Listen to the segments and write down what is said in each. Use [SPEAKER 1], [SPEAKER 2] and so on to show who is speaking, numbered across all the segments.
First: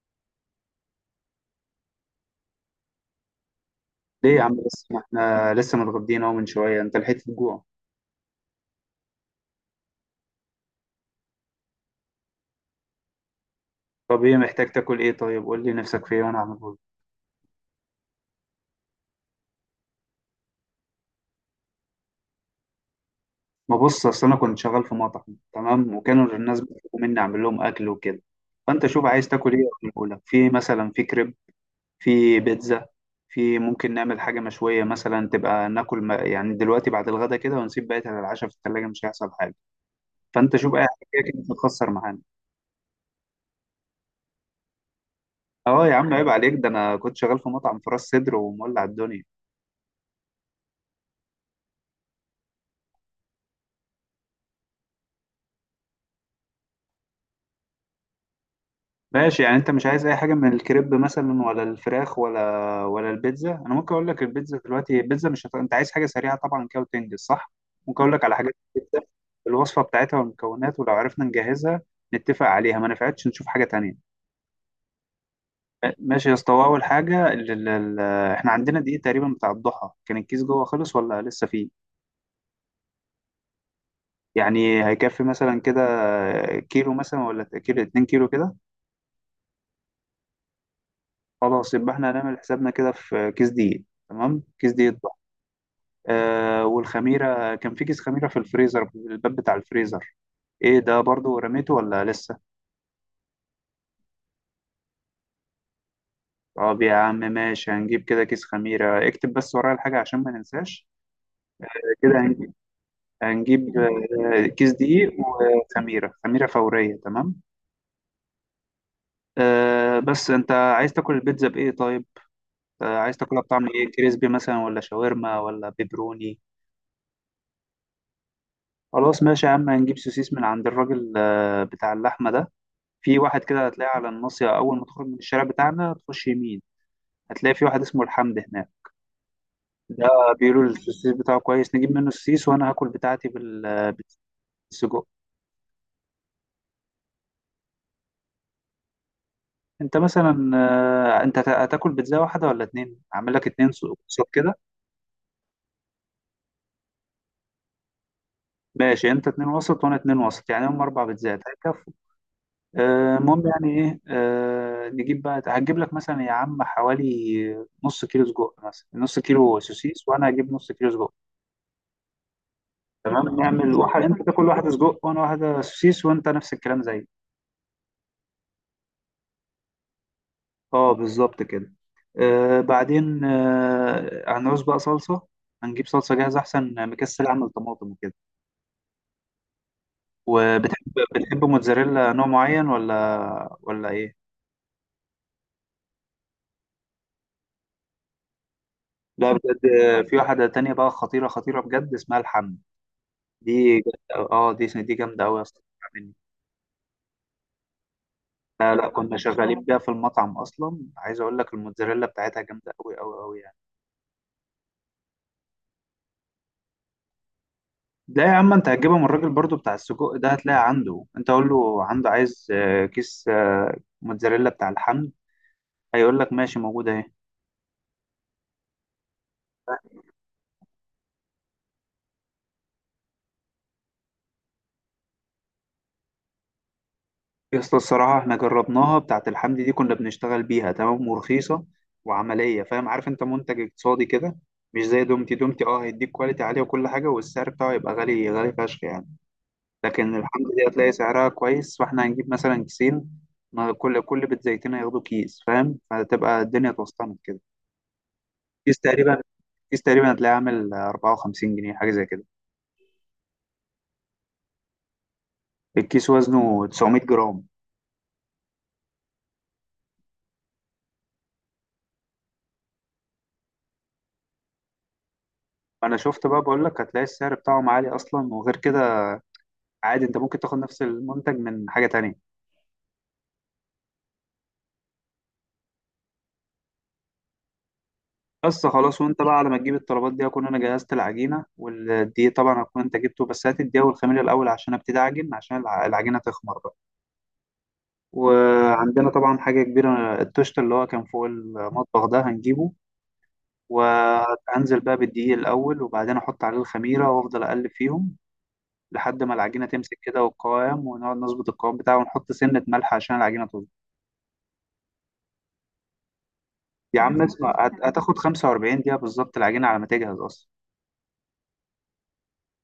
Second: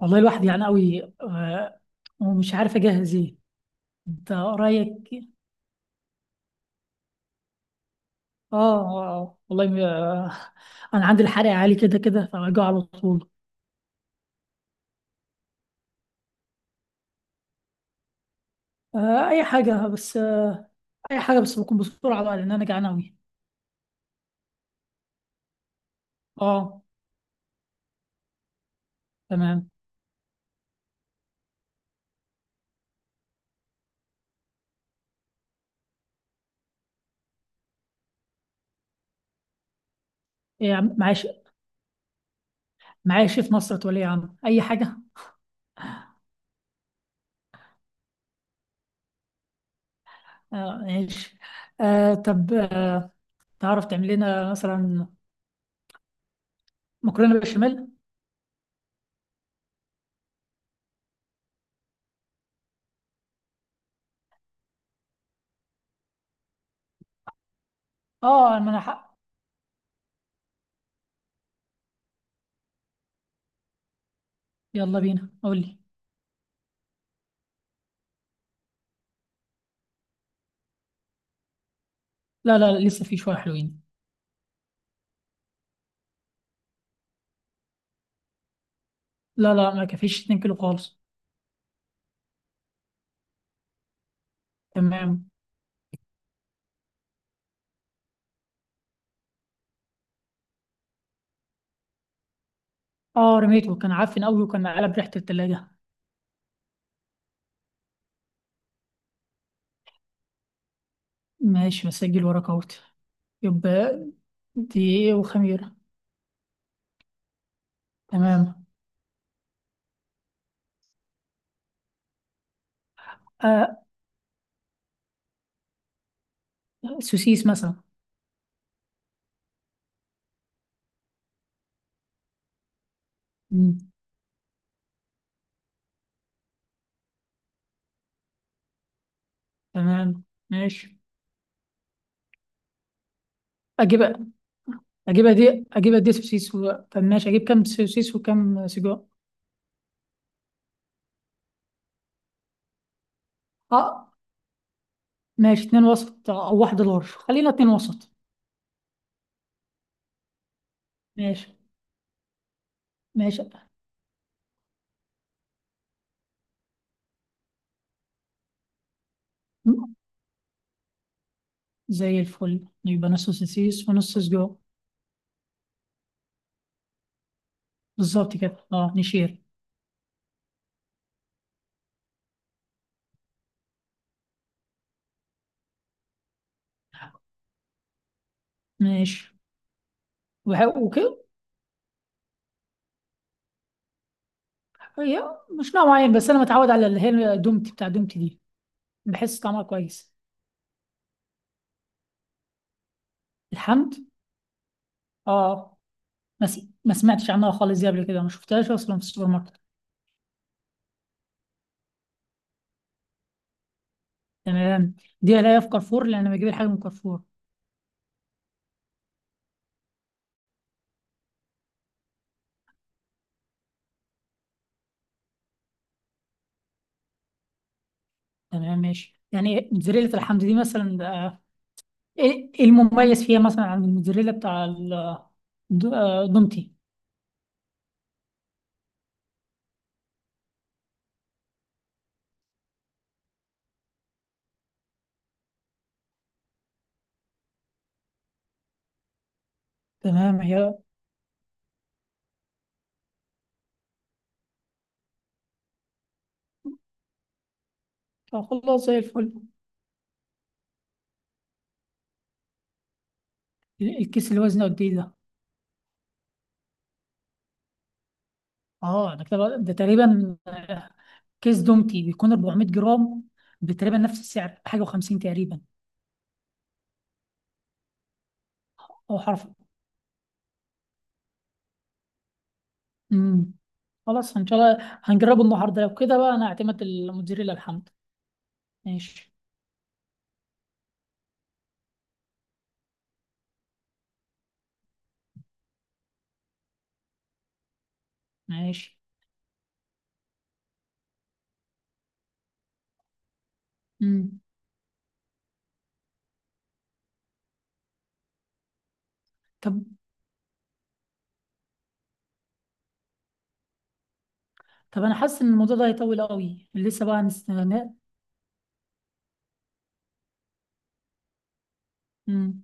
[SPEAKER 1] والله الواحد يعني قوي ومش عارف اجهز ايه؟ انت
[SPEAKER 2] ليه يا عم؟ بس ما
[SPEAKER 1] رايك؟
[SPEAKER 2] احنا لسه متغدين اهو من شويه، انت لحقت الجوع؟
[SPEAKER 1] اه. آه، والله انا عندي الحرق عالي كده كده، فبجوع على طول.
[SPEAKER 2] طب ايه؟ محتاج تاكل ايه طيب؟ قول لي نفسك في ايه وانا اعمله لك.
[SPEAKER 1] اي حاجه بس. اي حاجه بس بكون بسرعه بقى، لان انا جعان قوي.
[SPEAKER 2] ما بص، اصل انا كنت شغال في مطعم، تمام، وكانوا الناس
[SPEAKER 1] اه.
[SPEAKER 2] بيطلبوا مني اعمل لهم اكل وكده. فانت شوف عايز تاكل ايه.
[SPEAKER 1] تمام.
[SPEAKER 2] اعمله لك. في مثلا في كريب، في بيتزا، في ممكن نعمل حاجه مشويه مثلا تبقى ناكل، ما يعني دلوقتي بعد الغدا كده، ونسيب بقيتها للعشاء في الثلاجه، مش هيحصل حاجه. فانت
[SPEAKER 1] إيه
[SPEAKER 2] شوف
[SPEAKER 1] يا
[SPEAKER 2] اي
[SPEAKER 1] عم، معايا
[SPEAKER 2] حاجه. كده تخسر معانا.
[SPEAKER 1] معايا شيف نصرة ولي عم اي حاجه.
[SPEAKER 2] اه يا عم، عيب عليك، ده انا كنت شغال في مطعم في راس سدر ومولع الدنيا.
[SPEAKER 1] آه، ماشي. آه، طب، تعرف تعمل لنا مثلا مكرونه بشاميل؟
[SPEAKER 2] ماشي، يعني انت مش عايز اي حاجه من الكريب مثلا، ولا الفراخ، ولا البيتزا. انا ممكن اقول لك البيتزا دلوقتي. البيتزا مش هت... انت عايز حاجه سريعه طبعا كده وتنجز، صح؟ ممكن اقول لك على حاجات
[SPEAKER 1] اه ما انا
[SPEAKER 2] البيتزا،
[SPEAKER 1] حق.
[SPEAKER 2] الوصفه بتاعتها والمكونات، ولو عرفنا نجهزها نتفق عليها، ما نفعتش نشوف حاجه تانية.
[SPEAKER 1] يلا بينا، قول لي.
[SPEAKER 2] ماشي يا اسطى، اول حاجه احنا عندنا دقيق تقريبا بتاع الضحى، كان الكيس جوه خلص ولا لسه فيه؟
[SPEAKER 1] لا لا لا، لسه في شويه حلوين.
[SPEAKER 2] يعني هيكفي مثلا كده كيلو مثلا، ولا كيلو 2 كيلو كده؟
[SPEAKER 1] لا لا، ما كفيش 2 كيلو خالص.
[SPEAKER 2] خلاص، يبقى احنا هنعمل حسابنا كده في كيس دقيق. تمام، كيس دقيق.
[SPEAKER 1] تمام.
[SPEAKER 2] والخميرة، كان في كيس خميرة في الفريزر، في الباب بتاع الفريزر، ايه ده؟ برضو رميته ولا لسه؟
[SPEAKER 1] اه، رميته، كان عفن قوي وكان قلب ريحة التلاجة.
[SPEAKER 2] طب يا عم ماشي، هنجيب كده كيس خميرة. اكتب بس ورايا الحاجة عشان ما ننساش.
[SPEAKER 1] ماشي،
[SPEAKER 2] كده
[SPEAKER 1] مسجل وراك
[SPEAKER 2] هنجيب,
[SPEAKER 1] اهوت.
[SPEAKER 2] هنجيب
[SPEAKER 1] يبقى
[SPEAKER 2] كيس دقيق
[SPEAKER 1] دقيقة وخميرة،
[SPEAKER 2] وخميرة، خميرة فورية، تمام.
[SPEAKER 1] تمام.
[SPEAKER 2] بس انت عايز تاكل البيتزا بايه طيب؟ عايز تاكلها بطعم
[SPEAKER 1] آه
[SPEAKER 2] ايه؟ كريسبي مثلا، ولا شاورما، ولا بيبروني؟
[SPEAKER 1] سوسيس مثلا.
[SPEAKER 2] خلاص ماشي يا عم، هنجيب سوسيس من عند الراجل بتاع اللحمة ده. في واحد كده هتلاقيه
[SPEAKER 1] مم.
[SPEAKER 2] على الناصية، أول ما تخرج من الشارع بتاعنا تخش يمين. هتلاقي في واحد اسمه الحمد هناك. ده
[SPEAKER 1] تمام،
[SPEAKER 2] بيقولوا
[SPEAKER 1] ماشي،
[SPEAKER 2] السيس بتاعه كويس، نجيب منه السيس. وأنا هاكل بتاعتي
[SPEAKER 1] اجيبها.
[SPEAKER 2] بالسجق.
[SPEAKER 1] اجيبها دي، اجيبها دي سوسيس. طب ماشي، اجيب كام سوسيس وكام سجق؟
[SPEAKER 2] أنت مثلا أنت هتاكل بيتزا واحدة ولا اتنين؟ أعمل لك اتنين
[SPEAKER 1] اه
[SPEAKER 2] وسط كده.
[SPEAKER 1] ماشي، اتنين وسط او واحدة لارج، خلينا اتنين وسط.
[SPEAKER 2] ماشي، أنت اتنين وسط وأنا اتنين وسط، يعني هم أربع بيتزات
[SPEAKER 1] ماشي.
[SPEAKER 2] هيكفوا.
[SPEAKER 1] ماشي،
[SPEAKER 2] المهم، يعني إيه نجيب بقى، هتجيب لك مثلا يا عم حوالي نص كيلو سجق، مثلا نص كيلو
[SPEAKER 1] مم.
[SPEAKER 2] سوسيس، وأنا هجيب نص كيلو سجق.
[SPEAKER 1] زي الفل، يبقى نص
[SPEAKER 2] تمام نعمل
[SPEAKER 1] سوسيس
[SPEAKER 2] واحد،
[SPEAKER 1] ونص
[SPEAKER 2] انت تاكل
[SPEAKER 1] سجق.
[SPEAKER 2] واحده سجق وانا واحده سوسيس، وانت نفس الكلام زي.
[SPEAKER 1] بالظبط كده، اه نشير.
[SPEAKER 2] اه بالظبط كده. بعدين هنعوز بقى صلصه. هنجيب صلصه جاهزه احسن، مكسل اعمل طماطم وكده.
[SPEAKER 1] ماشي
[SPEAKER 2] وبتحب
[SPEAKER 1] وكده.
[SPEAKER 2] بتحب موتزاريلا نوع معين ولا ايه؟
[SPEAKER 1] هي مش نوع معين، بس انا متعود على اللي هي دومتي، بتاع دومتي دي.
[SPEAKER 2] لا
[SPEAKER 1] بحس طعمها
[SPEAKER 2] بجد
[SPEAKER 1] كويس.
[SPEAKER 2] في واحده تانية بقى خطيره خطيره بجد، اسمها الحم.
[SPEAKER 1] الحمد.
[SPEAKER 2] اه دي جامده قوي يا اسطى.
[SPEAKER 1] اه،
[SPEAKER 2] مني.
[SPEAKER 1] ما سمعتش عنها خالص دي قبل كده، ما شفتهاش
[SPEAKER 2] لا، لا،
[SPEAKER 1] اصلا في
[SPEAKER 2] كنا
[SPEAKER 1] السوبر
[SPEAKER 2] شغالين
[SPEAKER 1] ماركت.
[SPEAKER 2] بيها في المطعم اصلا. عايز اقول لك الموتزاريلا بتاعتها جامده قوي قوي قوي.
[SPEAKER 1] تمام. دي الاقيها في كارفور، لان انا بجيب الحاجه من كارفور.
[SPEAKER 2] لا يا عم، انت هتجيبها من الراجل برضو بتاع السجق ده، هتلاقي عنده. انت قول له عنده عايز كيس موتزاريلا بتاع الحمد. هيقول لك ماشي، موجودة اهي.
[SPEAKER 1] تمام ماشي، يعني موتزاريلا الحمد دي مثلا، ايه المميز فيها مثلا عن الموتزاريلا بتاع دومتي؟
[SPEAKER 2] يا اسطى الصراحة، احنا جربناها، بتاعة الحمد دي كنا بنشتغل بيها، تمام، ورخيصة. وعملية، فاهم، عارف انت، منتج اقتصادي كده. مش زي دومتي، دومتي اه هيديك كواليتي عالية وكل حاجة، والسعر بتاعه يبقى غالي غالي فشخ يعني. لكن
[SPEAKER 1] تمام
[SPEAKER 2] الحمد دي
[SPEAKER 1] هي.
[SPEAKER 2] هتلاقي سعرها كويس، فاحنا هنجيب مثلا كيسين. ما كل بيت زيتين هياخدوا كيس، فاهم، فهتبقى الدنيا اتوسطنت كده. الكيس
[SPEAKER 1] خلاص زي
[SPEAKER 2] تقريبا
[SPEAKER 1] الفل.
[SPEAKER 2] الكيس تقريبا هتلاقيه عامل 54 جنيه حاجه زي كده.
[SPEAKER 1] الكيس اللي وزنه قد ايه ده؟
[SPEAKER 2] الكيس وزنه 900 جرام.
[SPEAKER 1] اه، ده كده ده تقريبا. كيس دومتي بيكون 400 جرام، بتقريبا نفس السعر، حاجه و50 تقريبا.
[SPEAKER 2] انا شفت بقى، بقول لك هتلاقي السعر بتاعهم عالي اصلا. وغير كده،
[SPEAKER 1] او حرف.
[SPEAKER 2] عادي انت ممكن تاخد نفس المنتج من حاجه تانية.
[SPEAKER 1] امم. خلاص ان شاء الله هنجربه النهارده لو كده بقى، انا اعتمد الموتزاريلا الحمد.
[SPEAKER 2] بس خلاص، وانت
[SPEAKER 1] ماشي.
[SPEAKER 2] بقى على ما تجيب الطلبات دي اكون انا جهزت العجينه. والدقيق طبعا هكون انت جبته، بس هات الدقيق والخميره الاول عشان ابتدي اعجن، عشان العجينه تخمر بقى.
[SPEAKER 1] ماشي،
[SPEAKER 2] وعندنا طبعا حاجه كبيره، التوست اللي هو كان فوق المطبخ ده هنجيبه.
[SPEAKER 1] امم.
[SPEAKER 2] وهنزل بقى بالدقيق الأول، وبعدين أحط عليه الخميرة وأفضل أقلب فيهم. لحد ما العجينه
[SPEAKER 1] طب
[SPEAKER 2] تمسك كده والقوام، ونقعد نظبط القوام بتاعه، ونحط سنه ملح عشان العجينه تظبط.
[SPEAKER 1] طب انا حاسس ان الموضوع ده هيطول قوي،
[SPEAKER 2] يا
[SPEAKER 1] لسه بقى
[SPEAKER 2] عم اسمع،
[SPEAKER 1] هنستنى.
[SPEAKER 2] هتاخد 45 دقيقه بالظبط العجينه على ما تجهز اصلا.
[SPEAKER 1] امم.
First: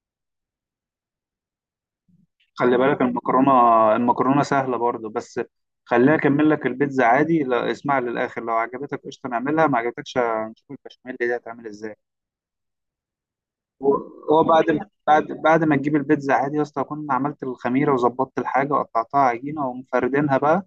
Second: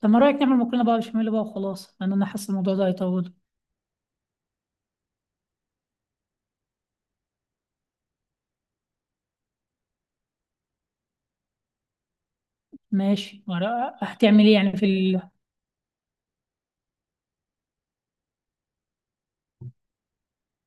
[SPEAKER 1] طب، ما رايك نعمل مكرونه بقى بشاميل بقى وخلاص، لان انا حاسس الموضوع
[SPEAKER 2] خلي
[SPEAKER 1] ده
[SPEAKER 2] بالك
[SPEAKER 1] هيطول.
[SPEAKER 2] المكرونه. المكرونه سهله برضه بس. خليها اكمل لك البيتزا عادي، لا اسمع للاخر، لو عجبتك قشطه نعملها، ما عجبتكش هنشوف البشاميل دي هتعمل ازاي.
[SPEAKER 1] ماشي، ما رأ-
[SPEAKER 2] هو
[SPEAKER 1] هتعمل ايه
[SPEAKER 2] بعد
[SPEAKER 1] يعني في
[SPEAKER 2] بعد بعد ما تجيب البيتزا عادي يا اسطى، اكون عملت الخميره وظبطت الحاجه وقطعتها عجينه ومفردينها بقى.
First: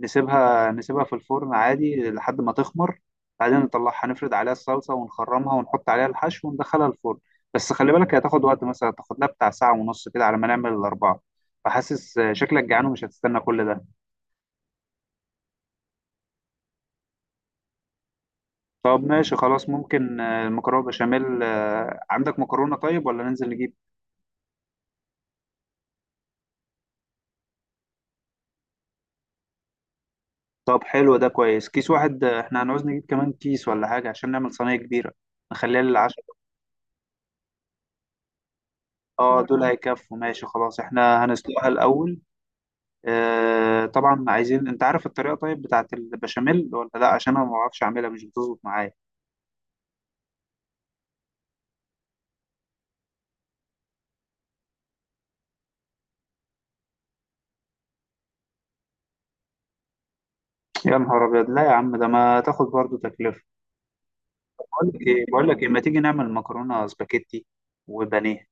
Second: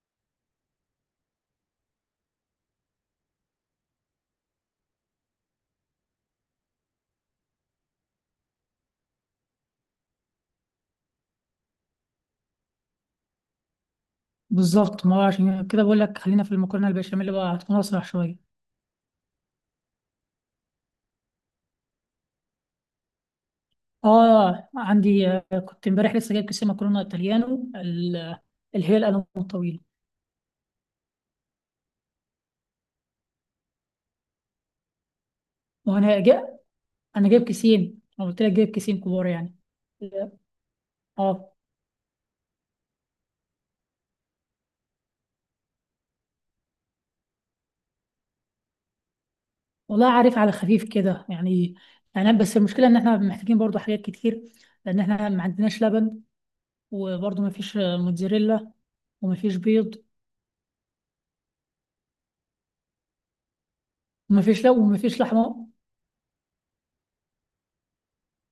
[SPEAKER 2] نسيبها في الفرن عادي لحد ما تخمر. بعدين نطلعها، نفرد عليها الصلصة ونخرمها ونحط عليها الحشو وندخلها الفرن. بس خلي بالك، هي هتاخد وقت مثلا، تاخد لها بتاع ساعة ونص كده على ما نعمل الأربعة. فحاسس شكلك جعان ومش هتستنى كل ده.
[SPEAKER 1] بالظبط، ما هو عشان كده بقول لك، خلينا في المكرونه البشاميل بقى هتكون اسرع شويه.
[SPEAKER 2] طب ماشي خلاص، ممكن المكرونة بشاميل. عندك مكرونة طيب، ولا ننزل نجيب؟
[SPEAKER 1] اه عندي، كنت امبارح لسه جايب كيسين مكرونه ايطاليانو اللي هي القلم الطويل.
[SPEAKER 2] طب حلو ده كويس، كيس واحد احنا هنعوز نجيب كمان كيس ولا حاجة عشان نعمل صينية كبيرة، نخليها
[SPEAKER 1] وانا
[SPEAKER 2] للعشاء.
[SPEAKER 1] جا انا جايب كيسين، انا قلت لك جايب كيسين كبار
[SPEAKER 2] اه
[SPEAKER 1] يعني.
[SPEAKER 2] دول هيكفوا، ماشي خلاص، احنا
[SPEAKER 1] اه.
[SPEAKER 2] هنسلقها الأول. طبعا عايزين، انت عارف الطريقه طيب بتاعت البشاميل ولا لا؟ عشان انا ما بعرفش اعملها، مش بتظبط معايا.
[SPEAKER 1] والله عارف على خفيف كده يعني. يعني بس المشكله ان احنا محتاجين برضو حاجات كتير، لان احنا ما عندناش لبن، وبرضو ما فيش موتزاريلا، وما فيش بيض،
[SPEAKER 2] يا نهار ابيض، لا يا عم، ده ما تاخد برضو تكلفه.
[SPEAKER 1] وما فيش لا،
[SPEAKER 2] بقول
[SPEAKER 1] وما
[SPEAKER 2] لك
[SPEAKER 1] فيش
[SPEAKER 2] ايه بقول لك ايه
[SPEAKER 1] لحمه.
[SPEAKER 2] ما تيجي نعمل مكرونه سباكيتي وبانيه.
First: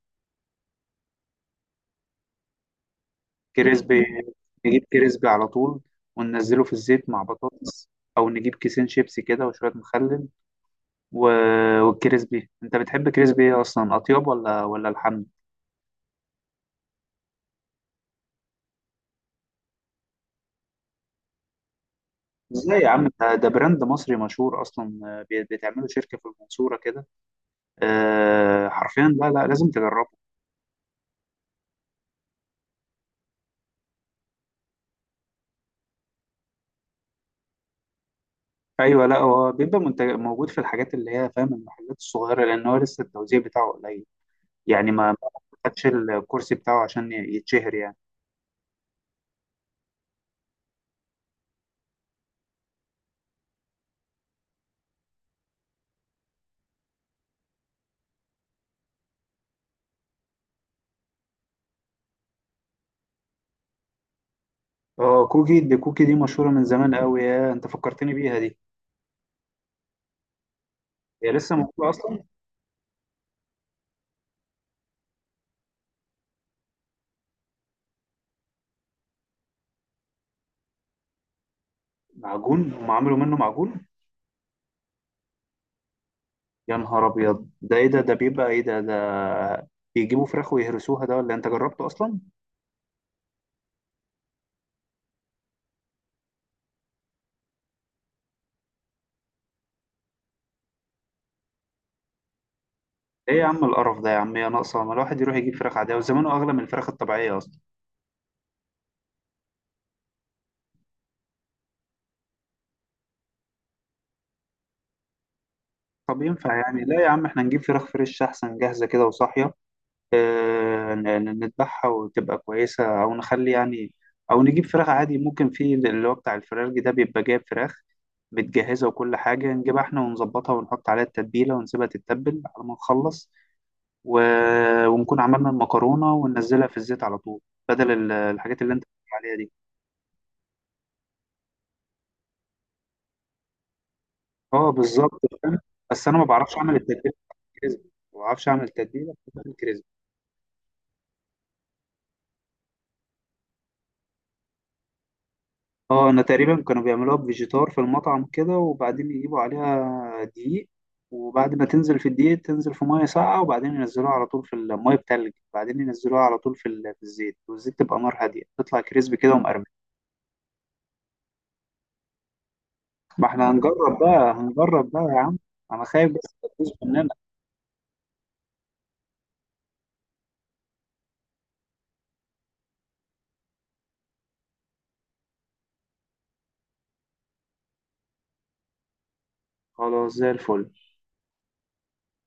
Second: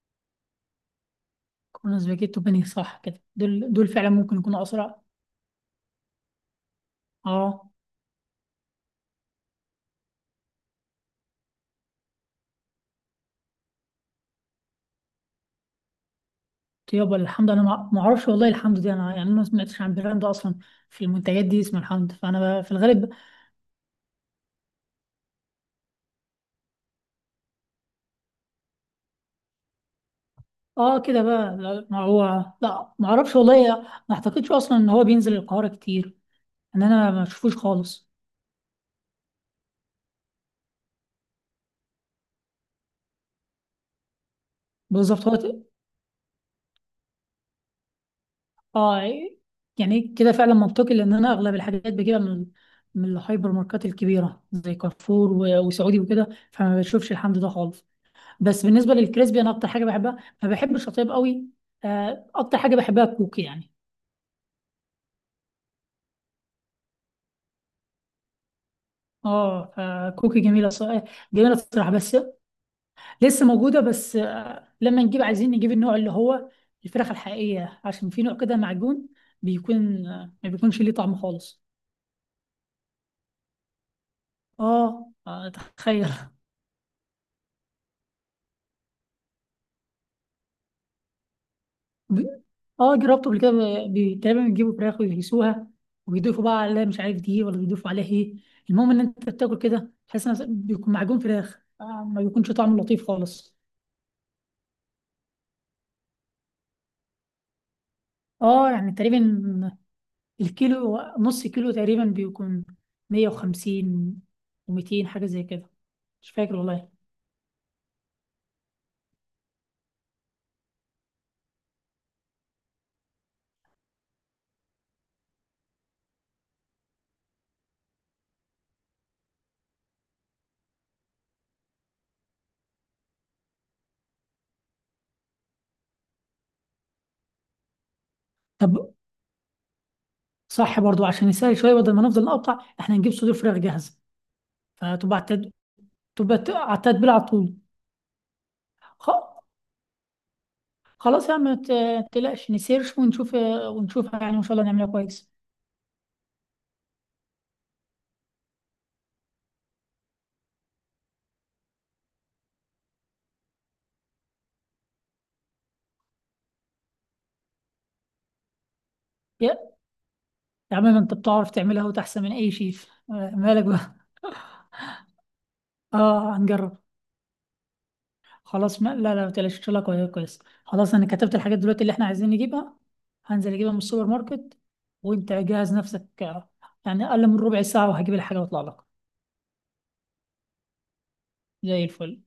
[SPEAKER 1] كنا سباجيتي وبانيه، صح كده، دول
[SPEAKER 2] كريسبي،
[SPEAKER 1] فعلا ممكن يكونوا
[SPEAKER 2] نجيب
[SPEAKER 1] اسرع.
[SPEAKER 2] كريسبي على طول، وننزله في الزيت مع
[SPEAKER 1] اه.
[SPEAKER 2] بطاطس. او نجيب كيسين شيبسي كده وشويه مخلل و... والكريسبي انت بتحب كريسبي ايه اصلا اطيب، ولا الحمد؟
[SPEAKER 1] يابا الحمد، انا ما اعرفش والله. الحمد دي انا يعني ما سمعتش عن براند اصلا في المنتجات دي اسمه الحمد، فانا بقى في
[SPEAKER 2] ازاي يا عم؟
[SPEAKER 1] الغالب.
[SPEAKER 2] ده براند مصري مشهور اصلا، بتعمله شركه في المنصوره كده. حرفيا لا، لا، لازم تجربه.
[SPEAKER 1] اه كده بقى، لا ما هو. لا ما اعرفش والله. ما اعتقدش اصلا ان هو بينزل القاهره كتير، ان انا ما اشوفوش خالص.
[SPEAKER 2] ايوه، لا هو بيبقى منتج موجود في الحاجات اللي هي، فاهم، المحلات الصغيره، لان هو لسه التوزيع بتاعه قليل. يعني ما
[SPEAKER 1] بالظبط هو
[SPEAKER 2] خدش الكرسي بتاعه عشان يتشهر يعني.
[SPEAKER 1] اه. يعني كده فعلا منطقي، لان انا اغلب الحاجات بجيبها من الهايبر ماركات الكبيره زي كارفور وسعودي وكده، فما بشوفش الحمد ده خالص. بس بالنسبه للكريسبي، انا اكتر حاجه بحبها، ما بحبش الشطيب قوي. اكتر حاجه بحبها الكوكي يعني.
[SPEAKER 2] اه كوكي دي مشهوره من زمان قوي، يا انت فكرتني بيها دي.
[SPEAKER 1] اه، فكوكي جميله صراحه.
[SPEAKER 2] هي
[SPEAKER 1] جميله
[SPEAKER 2] لسه موجوده
[SPEAKER 1] الصراحه، بس
[SPEAKER 2] اصلا؟
[SPEAKER 1] لسه موجوده بس. لما نجيب، عايزين نجيب النوع اللي هو الفراخ الحقيقيه، عشان في نوع كده معجون، بيكون ما بيكونش ليه طعم خالص.
[SPEAKER 2] معجون؟ هم عملوا منه معجون؟
[SPEAKER 1] اه، تخيل.
[SPEAKER 2] يا نهار ابيض، ده ايه ده بيبقى ايه ده. بيجيبوا فراخ ويهرسوها ده ولا إيه؟ انت جربته اصلا؟
[SPEAKER 1] ب- اه جربته قبل كده، تقريبا بيجيبوا فراخ ويهيسوها، ويضيفوا بقى عليها مش عارف دي ولا بيضيفوا عليها ايه. المهم ان انت بتاكل كده تحس إن بيكون معجون فراخ، ما بيكونش طعمه لطيف
[SPEAKER 2] ايه يا
[SPEAKER 1] خالص.
[SPEAKER 2] عم القرف ده، يا عم يا ناقصه، ما الواحد يروح يجيب فراخ عاديه، وزمانه اغلى من الفراخ الطبيعيه اصلا.
[SPEAKER 1] اه يعني تقريبا الكيلو، نص كيلو تقريبا بيكون 150 و200 حاجة زي كده.
[SPEAKER 2] طب
[SPEAKER 1] مش
[SPEAKER 2] ينفع
[SPEAKER 1] فاكر
[SPEAKER 2] يعني؟
[SPEAKER 1] والله.
[SPEAKER 2] لا يا عم، احنا نجيب فراخ فريش احسن، جاهزة كده وصاحية. اه، نذبحها وتبقى كويسة، او نخلي يعني. او نجيب فراخ عادي، ممكن في اللي هو بتاع الفراخ ده، بيبقى جايب فراخ متجهزة وكل حاجة، نجيبها احنا ونظبطها ونحط عليها التتبيلة ونسيبها تتبل على ما نخلص. و... ونكون عملنا المكرونة وننزلها في الزيت على طول، بدل الحاجات اللي انت
[SPEAKER 1] طب،
[SPEAKER 2] بتقول عليها دي.
[SPEAKER 1] صح برضو، عشان يسهل شوية، بدل ما نفضل نقطع احنا، نجيب صدور فراخ جاهزة،
[SPEAKER 2] اه
[SPEAKER 1] فتبقى
[SPEAKER 2] بالظبط،
[SPEAKER 1] على
[SPEAKER 2] فاهم. بس انا ما
[SPEAKER 1] تبقى
[SPEAKER 2] بعرفش اعمل
[SPEAKER 1] على
[SPEAKER 2] التتبيلة
[SPEAKER 1] التتبيل على
[SPEAKER 2] بتاعت
[SPEAKER 1] طول.
[SPEAKER 2] الكريسبي، ما بعرفش اعمل
[SPEAKER 1] خ...
[SPEAKER 2] التتبيلة بتاعت الكريسبي.
[SPEAKER 1] خلاص يا عم، ما تقلقش نسيرش ونشوف، ونشوفها يعني، وان شاء الله نعملها كويس.
[SPEAKER 2] اه، انا تقريبا كانوا بيعملوها بفيجيتار في المطعم كده، وبعدين يجيبوا عليها دقيق. وبعد ما تنزل في الدقيق، تنزل في ميه ساقعه، وبعدين ينزلوها على طول في الميه بتلج، بعدين ينزلوها على طول في الزيت، والزيت تبقى نار هاديه، تطلع كريسبي كده
[SPEAKER 1] يا
[SPEAKER 2] ومقرمش.
[SPEAKER 1] يا عم، ما انت بتعرف تعملها وتحسن من اي شيف،
[SPEAKER 2] ما احنا
[SPEAKER 1] مالك
[SPEAKER 2] هنجرب
[SPEAKER 1] بقى.
[SPEAKER 2] بقى، هنجرب بقى يا عم. انا خايف بس
[SPEAKER 1] اه
[SPEAKER 2] تبوظ
[SPEAKER 1] هنجرب.
[SPEAKER 2] مننا.
[SPEAKER 1] خلاص، ما لا لا، ما تقلقش، ان شاء الله كويس كويس. خلاص انا كتبت الحاجات دلوقتي اللي احنا عايزين نجيبها، هنزل اجيبها من السوبر ماركت، وانت جهز نفسك، يعني اقل من ربع ساعه وهجيب الحاجه واطلع لك.
[SPEAKER 2] خلاص، زي الفل.
[SPEAKER 1] زي الفل.